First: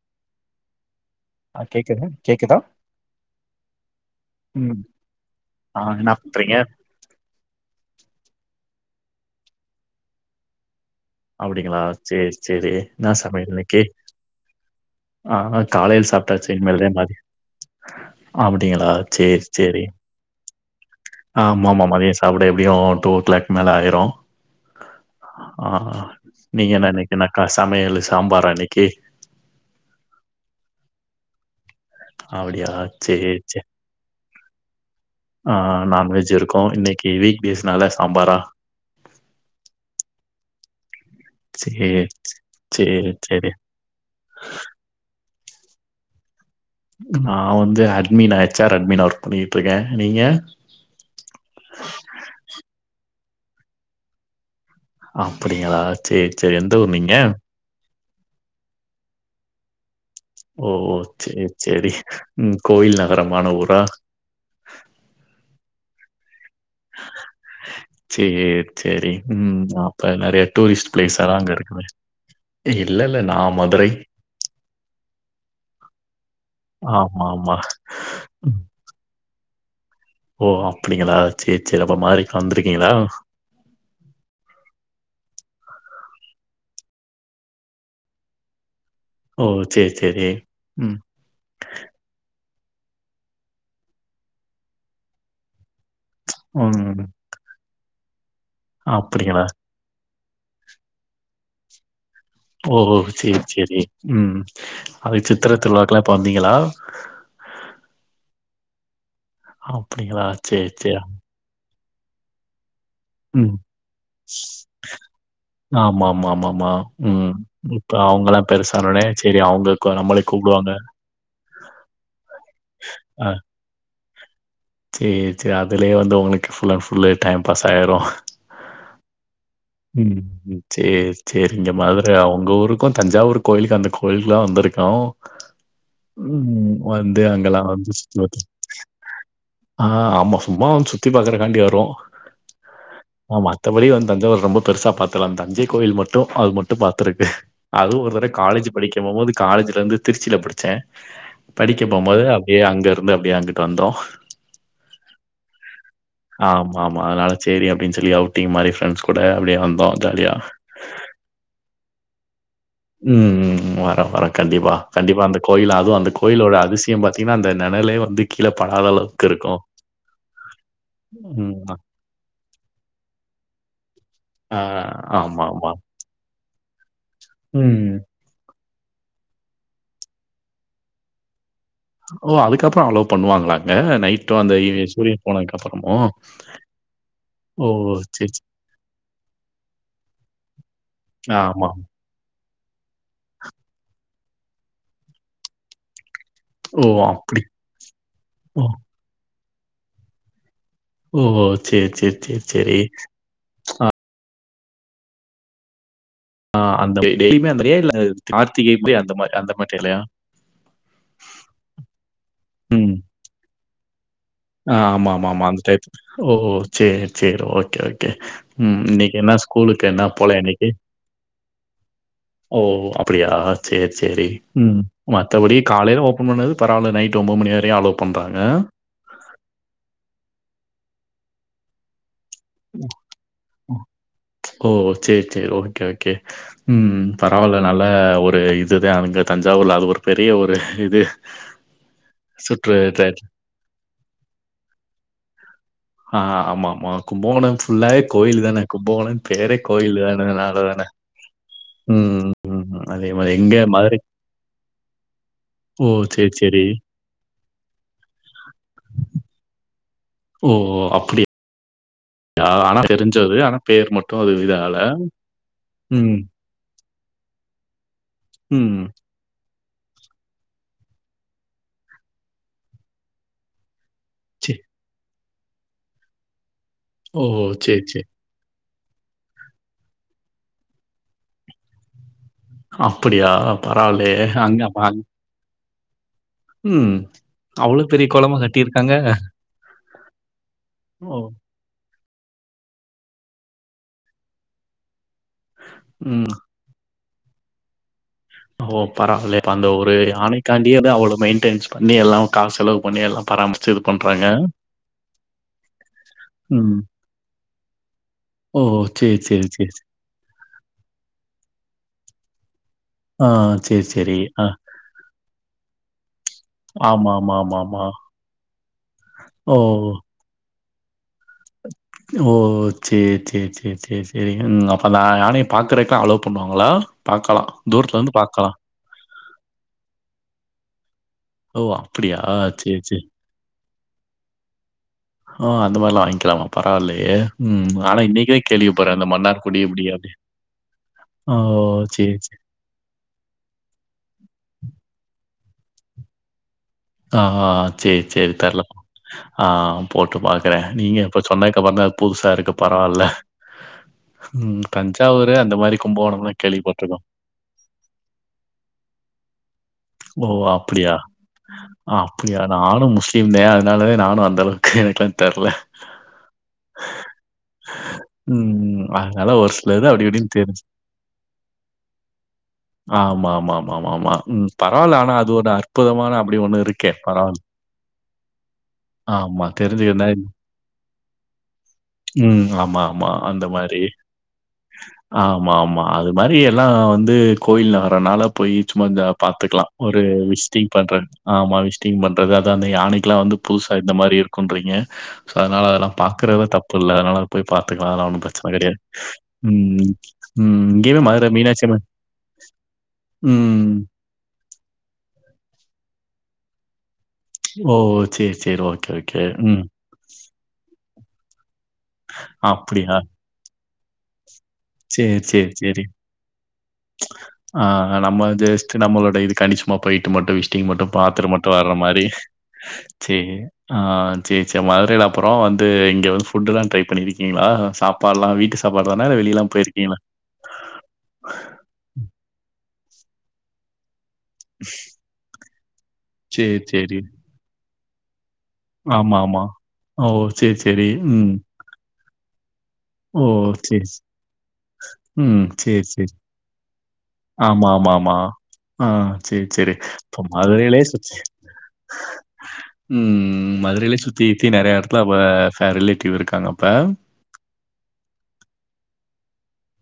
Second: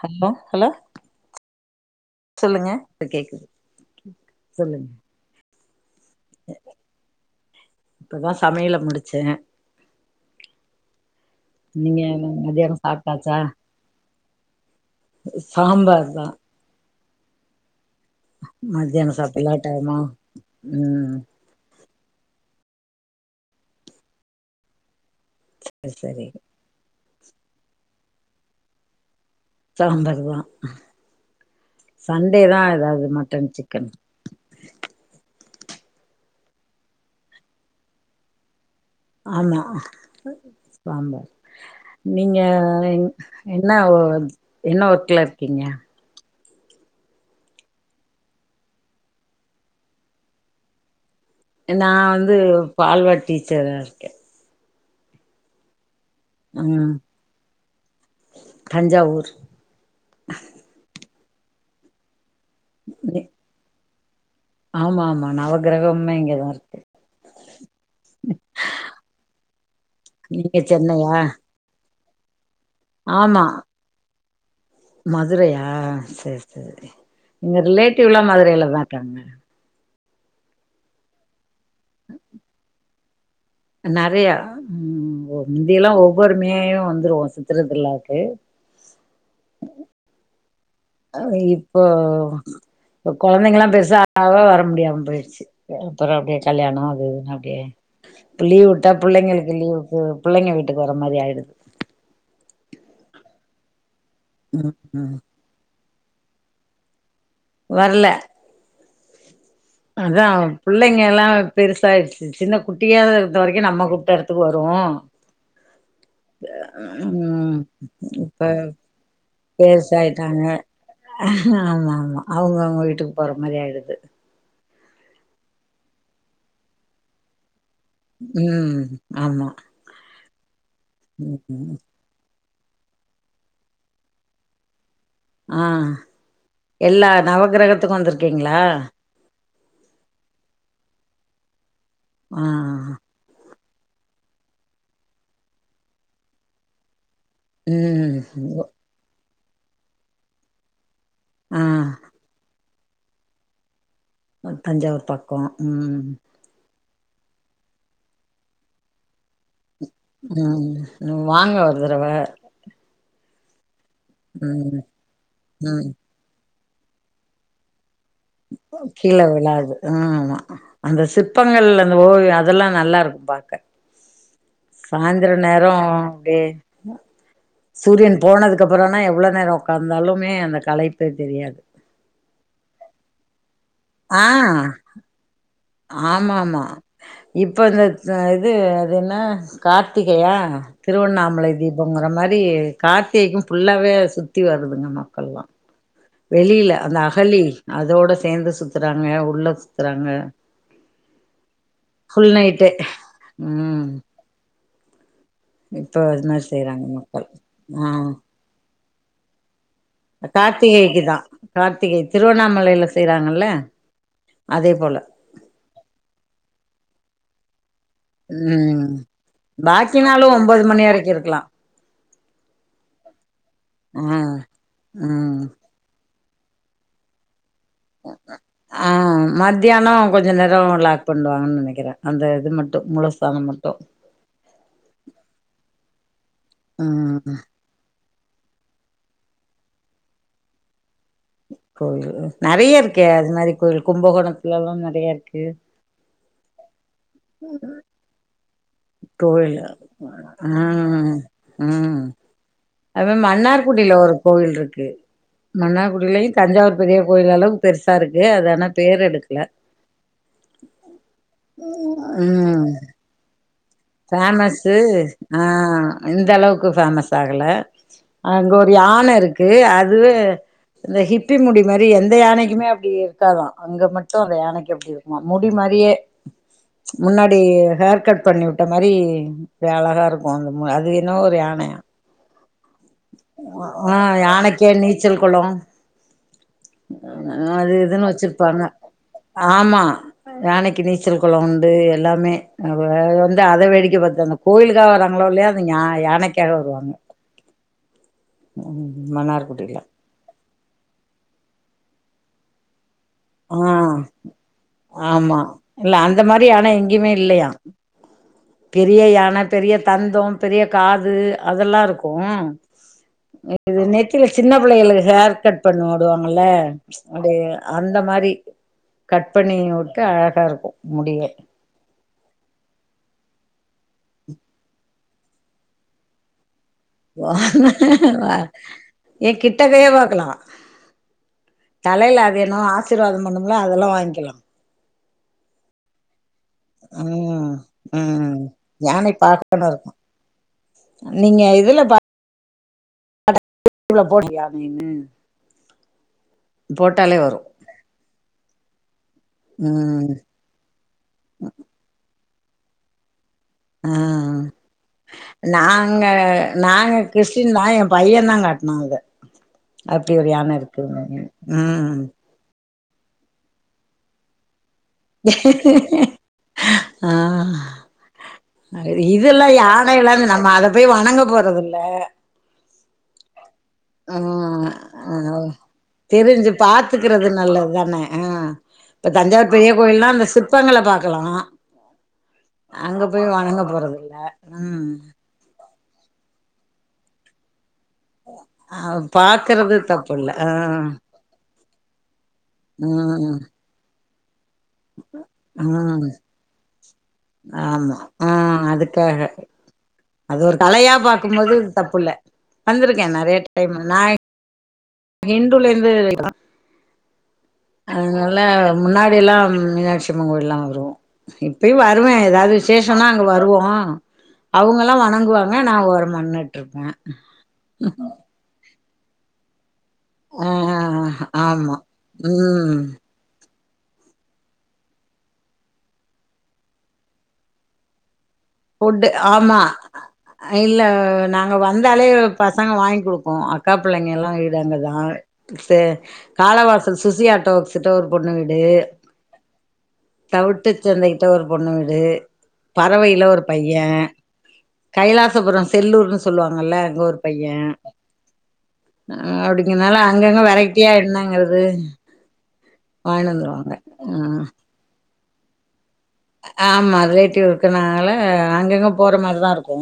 Hello hello hi சொல்லுங்க இப்ப கேக்குது சொல்லுங்க ஆஹ் என்ன பண்றீங்க இப்பதா சமையல முடிச்சே அப்டிங்களா நீங்க சேரி சேரி மதியானோ என்ன சாப்ட்டாச்சா சமையல் இன்னைக்கி ஆஹ் சாம்பார் காலையில் தா சாப்டாச்சி இனமேல்தா மாத்தியோ அப்டிங்களா மத்தியானோ சேர் சாப்டலா சேரி டைமா ம் ஆஹ் ஆமாமா மத்தியம் சாப்பிடவே எப்படியு டூ ஓ கிளாக் மேல ஆயிரோ ஆஹ் சரி நீங்க என் இன்னைக் என்னக்கா சமையல் சாம்பாரா இன்னைக்கி சாம்பாருதா சண்டேதா அப்டியா ஏதாவது சேரி மட்டன் சிக்கன் ஆஹ நான்வெஜ் இருக்கோ இன்னைக்கு வீக் டேஸ்னால சாம்பாரா ஆமா சாம்பார் சேரி நீங்க சேரி சேரி என்ன என்ன ஒர்க்ல கிங்க நா வந்து அட்மினா எச் ஆர் அட்மினா ஒர்க் பண்ணிட்டு இருக்கே நீங்க நா வந்து பால்வாடி டீச்சரா இருக்கே அப்டிங்களா சேர் சேர் எந்த ஊரு ம் நீங்க தஞ்சாவூர் ஓஓ சேர் சேரி உம் கோயில் நகரமான ஊரா ஆமா ஆமா நவ கிரகம்மே இங்கேதா இருக் சேர் சேரி உம் அப்ப நெறைய நீங்க டூரிஸ்ட் பிளேஸ் சென்னையா எல்லா அங்க இருக்குமே இல்ல இல்ல நா ஆமா மதுரை மதுரையா சேரி சேரி ஆமாமா. எங்க ரிலேட்டிவ் எல்லா ம். மதுரையில தா இருக்காங்க ஓ அப்டிங்களா சேர் சேரி அப்போ மாதுரைக்குளா வந்திருக்கீங்களா நெறையா உம் முந்தியெல்லா ஒவ்வொரு மேயு வந்துருவே சித்திர திருவிழாக்கு ஓ செரி செரி ஆனா இப்போ இப்ப கொழந்தைங்கெல்லா பெருசாவ்னனாலே வர முடியாம போயிருச்சு அப்பற அப்டியே கல்யாண அது ம். இதுன்னு அப்டியே இப்ப லீவ் விட்டா அப்படிங்களா? பிள்ளைங்களுக்கு லீவுக்கு போகனு பிள்ளைங்க வீட்டுக்கு வர மாரி ஆயிடுது ஓஹோ செரி செரி உம் ம் ம் அது சித்ரத்திருவ்ழா பாப்பாங்க இல்லையா வர்ல அப்படிங்களா? அதா சரி, சரி. பிள்ளைங்க எல்லா பெருசு சாய்ர்ச்சுங் சின்ன குட்டியாவே இருந்த ம். வரைக்கு நம்ம கூப்ட்ட எடத்துக்கு வரு ஆமாமாமாமா. ம். உம் இப்ப அவங்கலாம் பெருசானோனே, சரி பெருசா அவங்களுக்கு நம்மள ஆயிட்டானுங்க கூப்பிடுவாங்க. ஆமா ஆமா ஆமா அவ்ங்க அவ்ங்க வீட்டுக்கு அ. போற மாரி ஆயிடுது சேரி சேரி அதுலயே வந்து உங்களுக்கு ஃபுல் அன் ஃபுல்லே டைம் பாஸ் ஆயிரும். உம் ஆமா உம் உம் சேர் சேரி இந்த ம் மதுர அவ்ங்க ஊர் க்கு தஞ்சாவூர் கோயிலுக்கு அந்த கோயிலுக்குலா வந்திருக்கோ ஆஹ் எல்லா நவ அங்கலாம் கிரகத்துக்கு வந்திருக்கீங்ளா ஆஹ் ஆமா சும்மா வந்து சுத்தி பாக்குறக்காண்டி வருவோ உம் மத்தபடி வந்து தஞ்சாவூர் ரொம்ப பெருசா பாத்தலாம் தஞ்சை கோயில் மட்டு அது மட்டு பாத் திருக்கே அதுவு ஒரு ம் தடவ காலேஜ் படிக்க போம்போது காலேஜ்லருந்து திருச்சில படிச்சே ஆ படிக்க போம்போது அப்டியே அங் இருந்து அப்டியே அங்குட்டு வந்தோ அஹ் தஞ்சாவூர் தக்கமா உம் ஆம் ஆமா அதனால சேரி அப்டின் சொல்லி அவுட்டிங் மாரி ஃப்ரெண்ட்ஸ் கூட அப்டியே வந் உம் வாங்க ஒரு தறவ உம் உம் வர்றே வரே கண்டிப்பா ம் கண்டிப்பா அந்த கோயில் ம் அது அந்த கோயிலோட அத் விசிய பாத்தீனா அந்த நெனலே கீழ விழாது உம்அந்த ம். சிற்பங்கள் அந்த ஓவிய அதெல்லா நல்லா இருக்கு பாக்க ஆ சாய்ந்தர நேர ஆமாமா. அப்டே ம். சூரியன் போனது அதுக்கப்புறம்னா எவ்ளோ நேரம் உட்காந்தாலுமே அந்த கலைப்பே தெரியாது ஓ அதுக்கப்பறம் அலோ பண்ணுவாங்களா ங்க நைட்டும் அந்த இ சூரியன் போனதுக் ஆமா ஆமா இப்ப ஓ! இந்த சரி, சரி. இது அது என்ன கார்த்திகையா திருவண்ணாமலை ஆமா. தீபங்கற மாரி கார்த்திகைக்கு பஃபுல்லாவே சுத்தி வருதுங்க மக்கள்ல்லாம் வெளில ஓ! அந்த அப்படி. அகலி அதோட சேந்து சுத்துறாங்க உள்ள சுத்றாங்க ஓஹோ சேரி சேரி சேரி நைட்டே சேரி ஆ ம் அது மாரி ஆ செய்றாங்க அந்த மக்கள் டெய்லியுமே அந்த மாரியா இல்ல கார்த்திகை அப்டி அந்த மாரிஅந்த மாரி மாரியா? கார்த்திகைக்குதா கார்த்திகை திருவண்ணாமலைல ம். செய்றாங்கல்ல அதே ஆ போல ஆமா ஆமா ஆமா அந்த டைப் ஓகோ சேரி சேரி ஓகே ஓகே ம் இன்னைக்கு என்ன ஸ்கூலுக்கு என்ன பாக்கினாலும் போல ஒன்பது இன்னைக்கு? மணி வரைக்கு இருக்கலாம் ஓ அப்டியா சேரி ஆ சேரி உம் ம் மத்தபடி காலைல ஓப் ஓபன் பண்ணது பரவால்ல நைட்டு ஒன்போது மணிய வரை அலோ பண்றாங்க ஆஹ் மத்தியானம் கொஞ்சம் நேரம் லாக் பண்ணுவாங்கன்னு நனைக்கிறே ஓ ஓ சேரி சேரி ஓகே ஓகே உம் ம் பரவாயில்ல நல்ல ஒரு இதுதா அங்க தஞ்ச சாவூர்ல அது ஒரு பெரிய ஒரு இது கோயில் சுற்று நறைய இருக்கே ட்ராக். அது மாரி கோயில் கும்பகோணத்துல எல்லா நறைய இருக்கு க்கு ஆஹ் ஆமா ஆமா கும்பகோணம் ஃபுல்லாவே கோயில் தான கும்போணம்னு பேரே கோயிலு கோயில்லான னால தானே ம் ம் ம்ம் அது மாரி மன்னார்குடில ஒரு கோவில் இருக்கு ஓ! சரி, மன்னார்குடியிலயு சரி. தஞ்சாவூர் பெரிய கோயில் அளவுக்கு பெருசா இருக்கு ஆனா பேர் எடுக்கல ஓ அப்டியா ம் ஆனா தெரிஞ்சது ஆனா பேர் மட்டும் அது இதால. ஃபேமஸ்ஸு ஆ ம், இந்த அளவுக்கு ஃபேமஸ் தாகுல அங்க ஒரு ம். யான இருக்கு கு அதுவு இந்த ஹிப்பி முடி மாரி எந்த யானைக்குமே அப்புடி இருக்காதா அங்க மட் ட்டு அந்த சே யானைக்கி அப்டி இருக் மா முடி மாரியே ஓ! முன்னாடி சரி, ஹேர் சரி. கட் பண்ணி வுட் ட்ட மாரி வே அழகா இருக்கும் அந்த ம அது என்னவோ ஒரு யானையா அப்புடியா ஆ பரவாயில்லையே அங்க யானைக்கே அப்ப அங் நீச்சல் கொளோ ம். அது அவ்வளோ பெரிய இதுன்னு குளமா வச்சிருப்பாங்க கட்டியிருக்காங்க. ஆமா யானைக்கி ஓ! நீச்சல் குளோ உண்டு எ எல்லாமே [unintelligible] வந்து அத வேடிக்க பாத்து அந்த கோயிலுக்காக வராங் ங்களோ இல்லையா இங்க யா ம். யானைக்காக வருவாங்க ஓ ம் பரவால்யே இப்ப அந்த மன்னார்குடியில ஒரு யாணைக்காண்டியே அவ்ளோ மெயின்டேய்ஸ் பண்ணி எல்லா காஸ் செலவு பண்ணி எல்லாம் அ பராமரிச்சு இது பண்றாங்க. ஆமா இல்ல அந்த மாரி ஆனா ம். எங்கேயுமே இல்லயா ஓ! பெரிய சரி, யானை சரி, சரி, பெரிய சரி. தந்தம் பெரிய காது அதல்லா இருக்கு ஆ இது சரி, சரி. நெத்தில ஆ. சின்ன புள்ளைகளுக்கு ஹேர் கட் பண்ணி உடுவாங்கல ஆமா, அப்டி ஆமா, ஆமா, ஆமா. அந்த மாரி கட் பண்ணி ஓ! விட்டு அழகா இருக்கு முடியே ஓ சேர் சேர் சேர் சேர் சேர் சேரி அப்ப நா யானைய பாக்குறக்கு அலோ பண்ணுவாங்களா பாக்கலாம். தூரத்துல இருந்து பாக்கலாம். ஏ கிட்டக்கயே பாக்கலா ஓ! அப்படியா? தலையில அது என்னவோ சேரி, சேரி. ஆசீர்வாத பண்ணுமுல்ல அதல்லா வாங்க்கில்லா ஓ அந்த மார்லா வாங்கிலாமா ம் ம் கேள்விப்படுறேன். அந்த யானை மன்னார்குடி பாகன்னு இப்படி இருக்கு அப்படி. ஓ! நீங்க இதுல [inaudible] சேரி, சேரி. போடு யானைன்னு ஆ வரு ஆ சேர் சேரி தெர்ல ஆ ம் போட்டு பாக்குற நீங்க இப்ப சொன்னக்கப்பற அது புதுசா இருக்கு பரவால்ல ஆ ம். தஞ்சாவூரு அந்த மாரி நாங்க கும்பகோணம்லாம் நாங்க கேள்விப்பட்டுருக்கோம். கிறிஸ்டின் தா என் பையன் தா காட்னா அத அப்டி ஓ! ஒரு யான அப்படியா? இருக்குதுன்னு ம் அப்படியா? நானும் முஸ்லீம்தே அதுனால தா நானும் அந்தளவு ஆ ம். ஆ அதனால இதெல்லா ஒரு சிலது யானை அப்படி இப்படின்னு எல்லாது நம்ம தெரிஞ்சு. அத போய் வணங்க போறதுல்ல ஆமா ஆமாம் ஆமா ஆமா ம் பரவால்ல. ஆனா ஆஹ் அது அஹு ஒரு அற்புதமான அப்படி தெரிஞ்சு ஒண்ணு இருக்கே. பாத்துக்கறது பரவால்ல. நல்லத் தான ஆஹ் இப்ப ஆமா. தஞ்சாவூர் பெரிய கோயில்னா தெரிஞ்சுக்கிட்டா அந்த சிற்பங்கள பாக்கலா ம். ஆமா, அங்க ஆமா. போய் அந்த வணங்க மாரி. போறதில்ல உம் ஆமா, ஆமா. அது மாரி எல்லா வந்து கோயில் னால போயி அ சும்மா இந்த பாத்துக்கலா பாக்குறது ஒரு தப்பு இல்ல விசிட்டிங் ஆ பண்றனு ஆமா விசிட்டிங் பண்றது அது அந்த யானைக்கெல்லா வந்து ம் புதுசா இந்த மாரி க்குன்றீங்க அதனால அதெல்லா ம் பாக்கறது தப் பில்ல அதனால போய் பாத்துக்கலா ஆமா அதல்லா ஒன்னு ஆ பிரச்சன கெடையாது அதுக்காக உம் அது ஒரு உம் கலையா இங்கயுமே மதுர பாக்கும்போது மீனாச்சி அம்மன் தப்புல்ல வந்திருக்கே உம் இண்டுலருந்து ஓ! [inaudible] சரி, அதனால சரி. ஓகே, முன்னாடி ஓகே. எல்லா ம். மீனாட்சி அம்மங்கோயில்லா வருவோ இப் பயு வருவே எதாது அப்படியா? விஷேசன்னா அங்க வருவோ அவங்கல்லா வணங்குவாங்க நா ஓரமா நின்னு ஆஹ் நம்ம அது க்கு நம்மளோட இது [unintelligible] ம்மா போயிட்டு மட்டு ஆ விஷ்டிங் மட்டு பாத்துட்டு மட்டு வர்ற ஆமா மாரி ம் சே ஆஹ் சேர் சேர் மதுரைல அப்பறோ வந்து இங்க வந்து ஃபுட் எல்லா ட்ரை பண்ணியிருக்கீங்களா சாப்பாட்ல்லா வீட் ஃபுட்டு ஆமா இல்ல நாங்க வந்தாலே இவருக் ப சங்க வாங்க்குடுக்கு அக்கா பிள்ளைங்க எல்லா வாங்கிட்டு வந்ததா சேர் சரி, சரி. காலவாசல் சுசியாட்டோ [unintelligible] ஒரு பொண்ணு வீ டு ஆமா, ஆமா. ஓ! சரி, தவுட்டு சரி. சந்தைகிட்ட ம். ஒரு பொண்ணு வீடு ஓ! பறவைல ஒரு பைய சரி, ச ம். கைலாசபுரம் சரி, சரி. செல்லூர்ன்னு சொல்லுவாங்கல்ல அங்க ஒரு பைய ஆமா, ஆமா, ஆமா. ஆ அ சரி, சரி. அப்டிங்கறனால இப்போ அங்கங்க வெரைட்டியா என்னங்கறது உம் மதுரைலே சுத்தி த்தி நெறையா எடத்துல [unintelligible] சா ரிலே அ ஆமா ரிலேட்டிவ்ருக்கற னால அங்கங்க போற மாரி தா இருக்கு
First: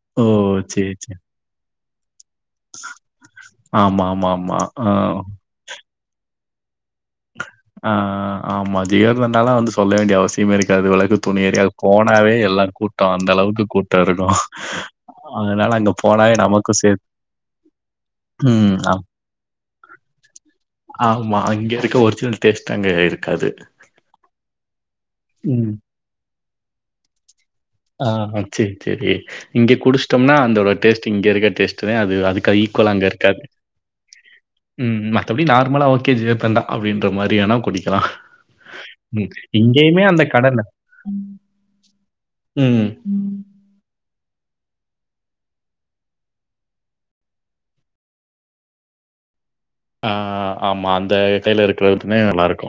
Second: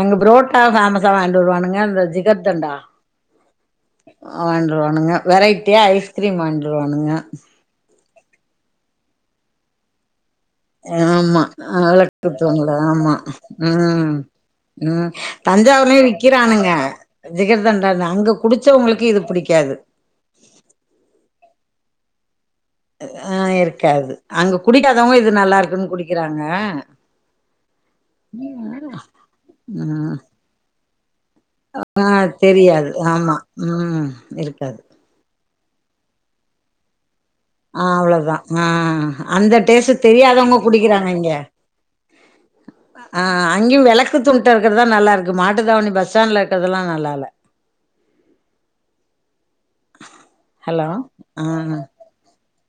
அங்க ஓ! ப்ரோட்டா சரி, ஃபேமஸா சரி. வாங்ட்டு வருவானுங்க ப்றோ ஜி கர்தண்டா ஆமா, ஆமா, ஆமா. ஆ, வாங்ட்டுருவானுங்க வெரைட்டியா ஐஸ் க்ரிம் வாங்ட்டு வருவானுங்க ஆ ஆமா ஜிகர்தண்டாலா வந்து சொல்ல வேண்டிய அவசிய ஆமா வெளக்குத்தூண்ல எல்லாம் தா ஆமா கூட்டம். அந்த அளவுக்கு கூட்டம் உம் இருக்கும். உம் அதனால அங்க தஞ்சாவூர்லயு போனாவே விக்கிறானுங்க நமக்கும் சேத் ஜிகர்தண்டாலா அங்க ம். ஆ குடிச்சவங்களுக்கு இது பிடிக் ஆமா அங்க இங்க ஒர்ஜினல் ஆஹ் இருக்காது அங்க குடிக்காதவங்க இது நல்லா ம். இருக்குனு குடிக்கிறாங் ங்க ஆஹ் செரி செரி இங்க ம் குடிச்சிட்டோம்னா அந்தோட டேஸ்ட் டு இங்க இருக்க டேஸ்ட்ல ஆ அது அதுக்கு அது தெரியாது ஈக்வலா அங்க ஆமா இருக்காது ம் இருக்காது ம் மத்தபடி நார் மலா ஓகே ஜிகர்தண்டா அப்டின்னு ஆஹ் அவ்ளோதா ஆஹ் ம். அந்த டேஸ்ட்ட இங்கேயுமே அந்த தெரியாதவங்க கடல. குடிக்கிறாங்க இங்க ம். ஆஹ் அங்கயு வெல க்குத்துன்ட்ட இருக்கறதுதா நல்லா இருக்கு மாட்டுதாவணி பஸ் ஸ்டாண்ட்ல இருக்கிறதெல்லா நல்லால ஆஹ் ஹலோ ஆமா அந்த கையில ஆ இருக்கறக்குனே நல்லா இருக்கு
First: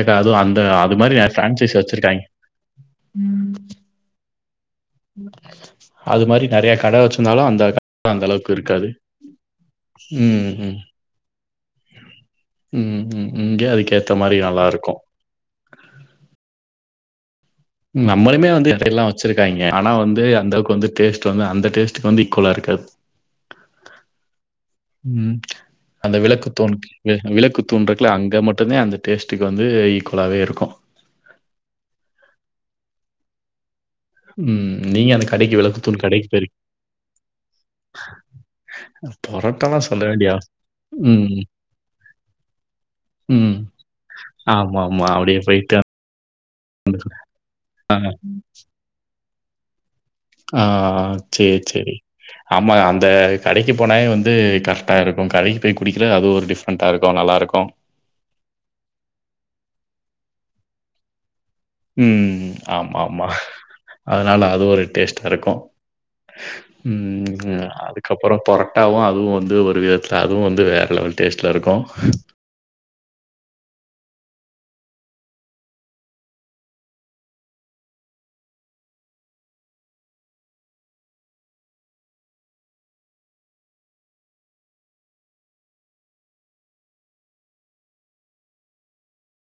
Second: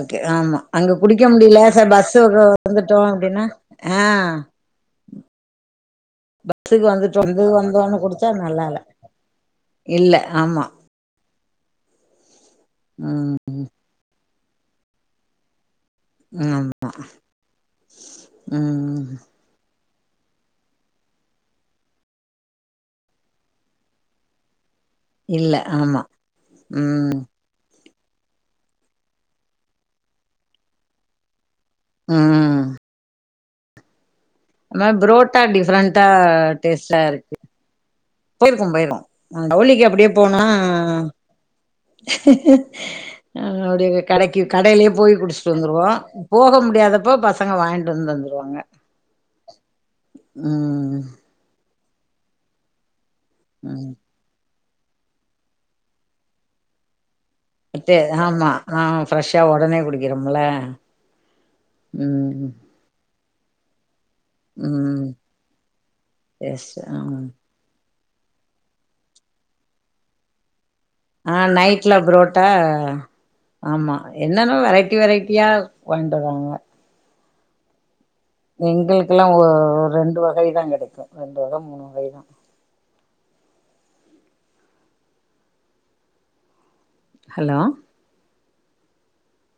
ஓகே ஆமா அந்த அங்க அது மாரி குடிக்க நெறைய முடியல ஃபிரான்சைஸ் சரி பஸ்ஸு வச்சிருக்காய்ங்க. வந்துட்டோ அப்டின்னா ஆஹ் அது மாரி நெறைய பஸ்ஸுக்கு கட வந்துட்டோ வச்சிந்தாலு வந்து அந்த வந்தோன்னு அந்த குடிச்சா அளவுக்கு நல்லா இல்ல இருக்காது இல்ல உம் ஆமா உம் உம் உம் ம் இங்கே அதுக்கேத்த மாரிதா நல்லாருக்கு ஆமா நம்மளுமே வந்து ம் இதெல்லா வச்சிருக்காய்ங்க ஆனா வந்து அந்த அளவுக்கு வந்து டேஸ்ட் வந்து அந்த டேஸ்டுக்கு வந்து ஈக்குவலா இருக்காது உம் இல்ல ஆமா அந்த விளக்கு தூன் வி ம் விளக்கு தூண்றுக்குல அங்க மட்டுதா அந்த டேஸ்ட்டுக்கு வந்து ஈக்குவலாவே இருக்கு உம் ம். ஆனா நீங்க அந்த புரோட்டா கடைக்கு விளக்குத்தூள் டிஃப்ரென்டா கடைக்கு போயிருக்கீங்க. டேஸ்ட்டா இருக்கு போயிருக்கம் போயிருக்கோ பரோட்டாலாம் [unintelligible] சொல்ல அப்டியே வேண்டிய அவ போனா ம், ம். அ கடைக்கு கடையிலயே ஆமாமா. போய் அப்படியே குடிச்சுட்டு போயிட்டு வந்துருவோ போக முடியாதப்போ பசங்க வாங்ட்டு வந்து தந்துருவாங்க ம் ஆஹ் சேரி செரி ஆமா அந்த கடைக்கு ம் போனாவே வந்து க டா இருக்கு கடைக்கு போய் குடிக்கிறது அது ஒரு டிஃப்ரண்டா இருக் இத்தே ஆமா ஆ ஃபிரெஷா உடனே குடுக்கற மொல உம் ஆமா ஆமா அதனால அது ஒரு ம் டேஸ்ட்டா இருக்கும் எஸ் ஆ ம்ம் அது அப்புறம் பொரட்டாவும் அதுவும் வந்து ஒரு விதத்துல அதுவும் வந்து வேற லெவல் ஆஹ் டேஸ்ட்ல இருக்கும். நைட்ல புரோட்டா ஆமா என்னன்னவே வெரைட்டி வெரைட்டியா கொண்டு வராங்க எங்களுக்கெல்லா ஒ ரெண்டு வகைதா கிடைக்கோ ரெண்டு வகை மூணு வகைதா ஹலோ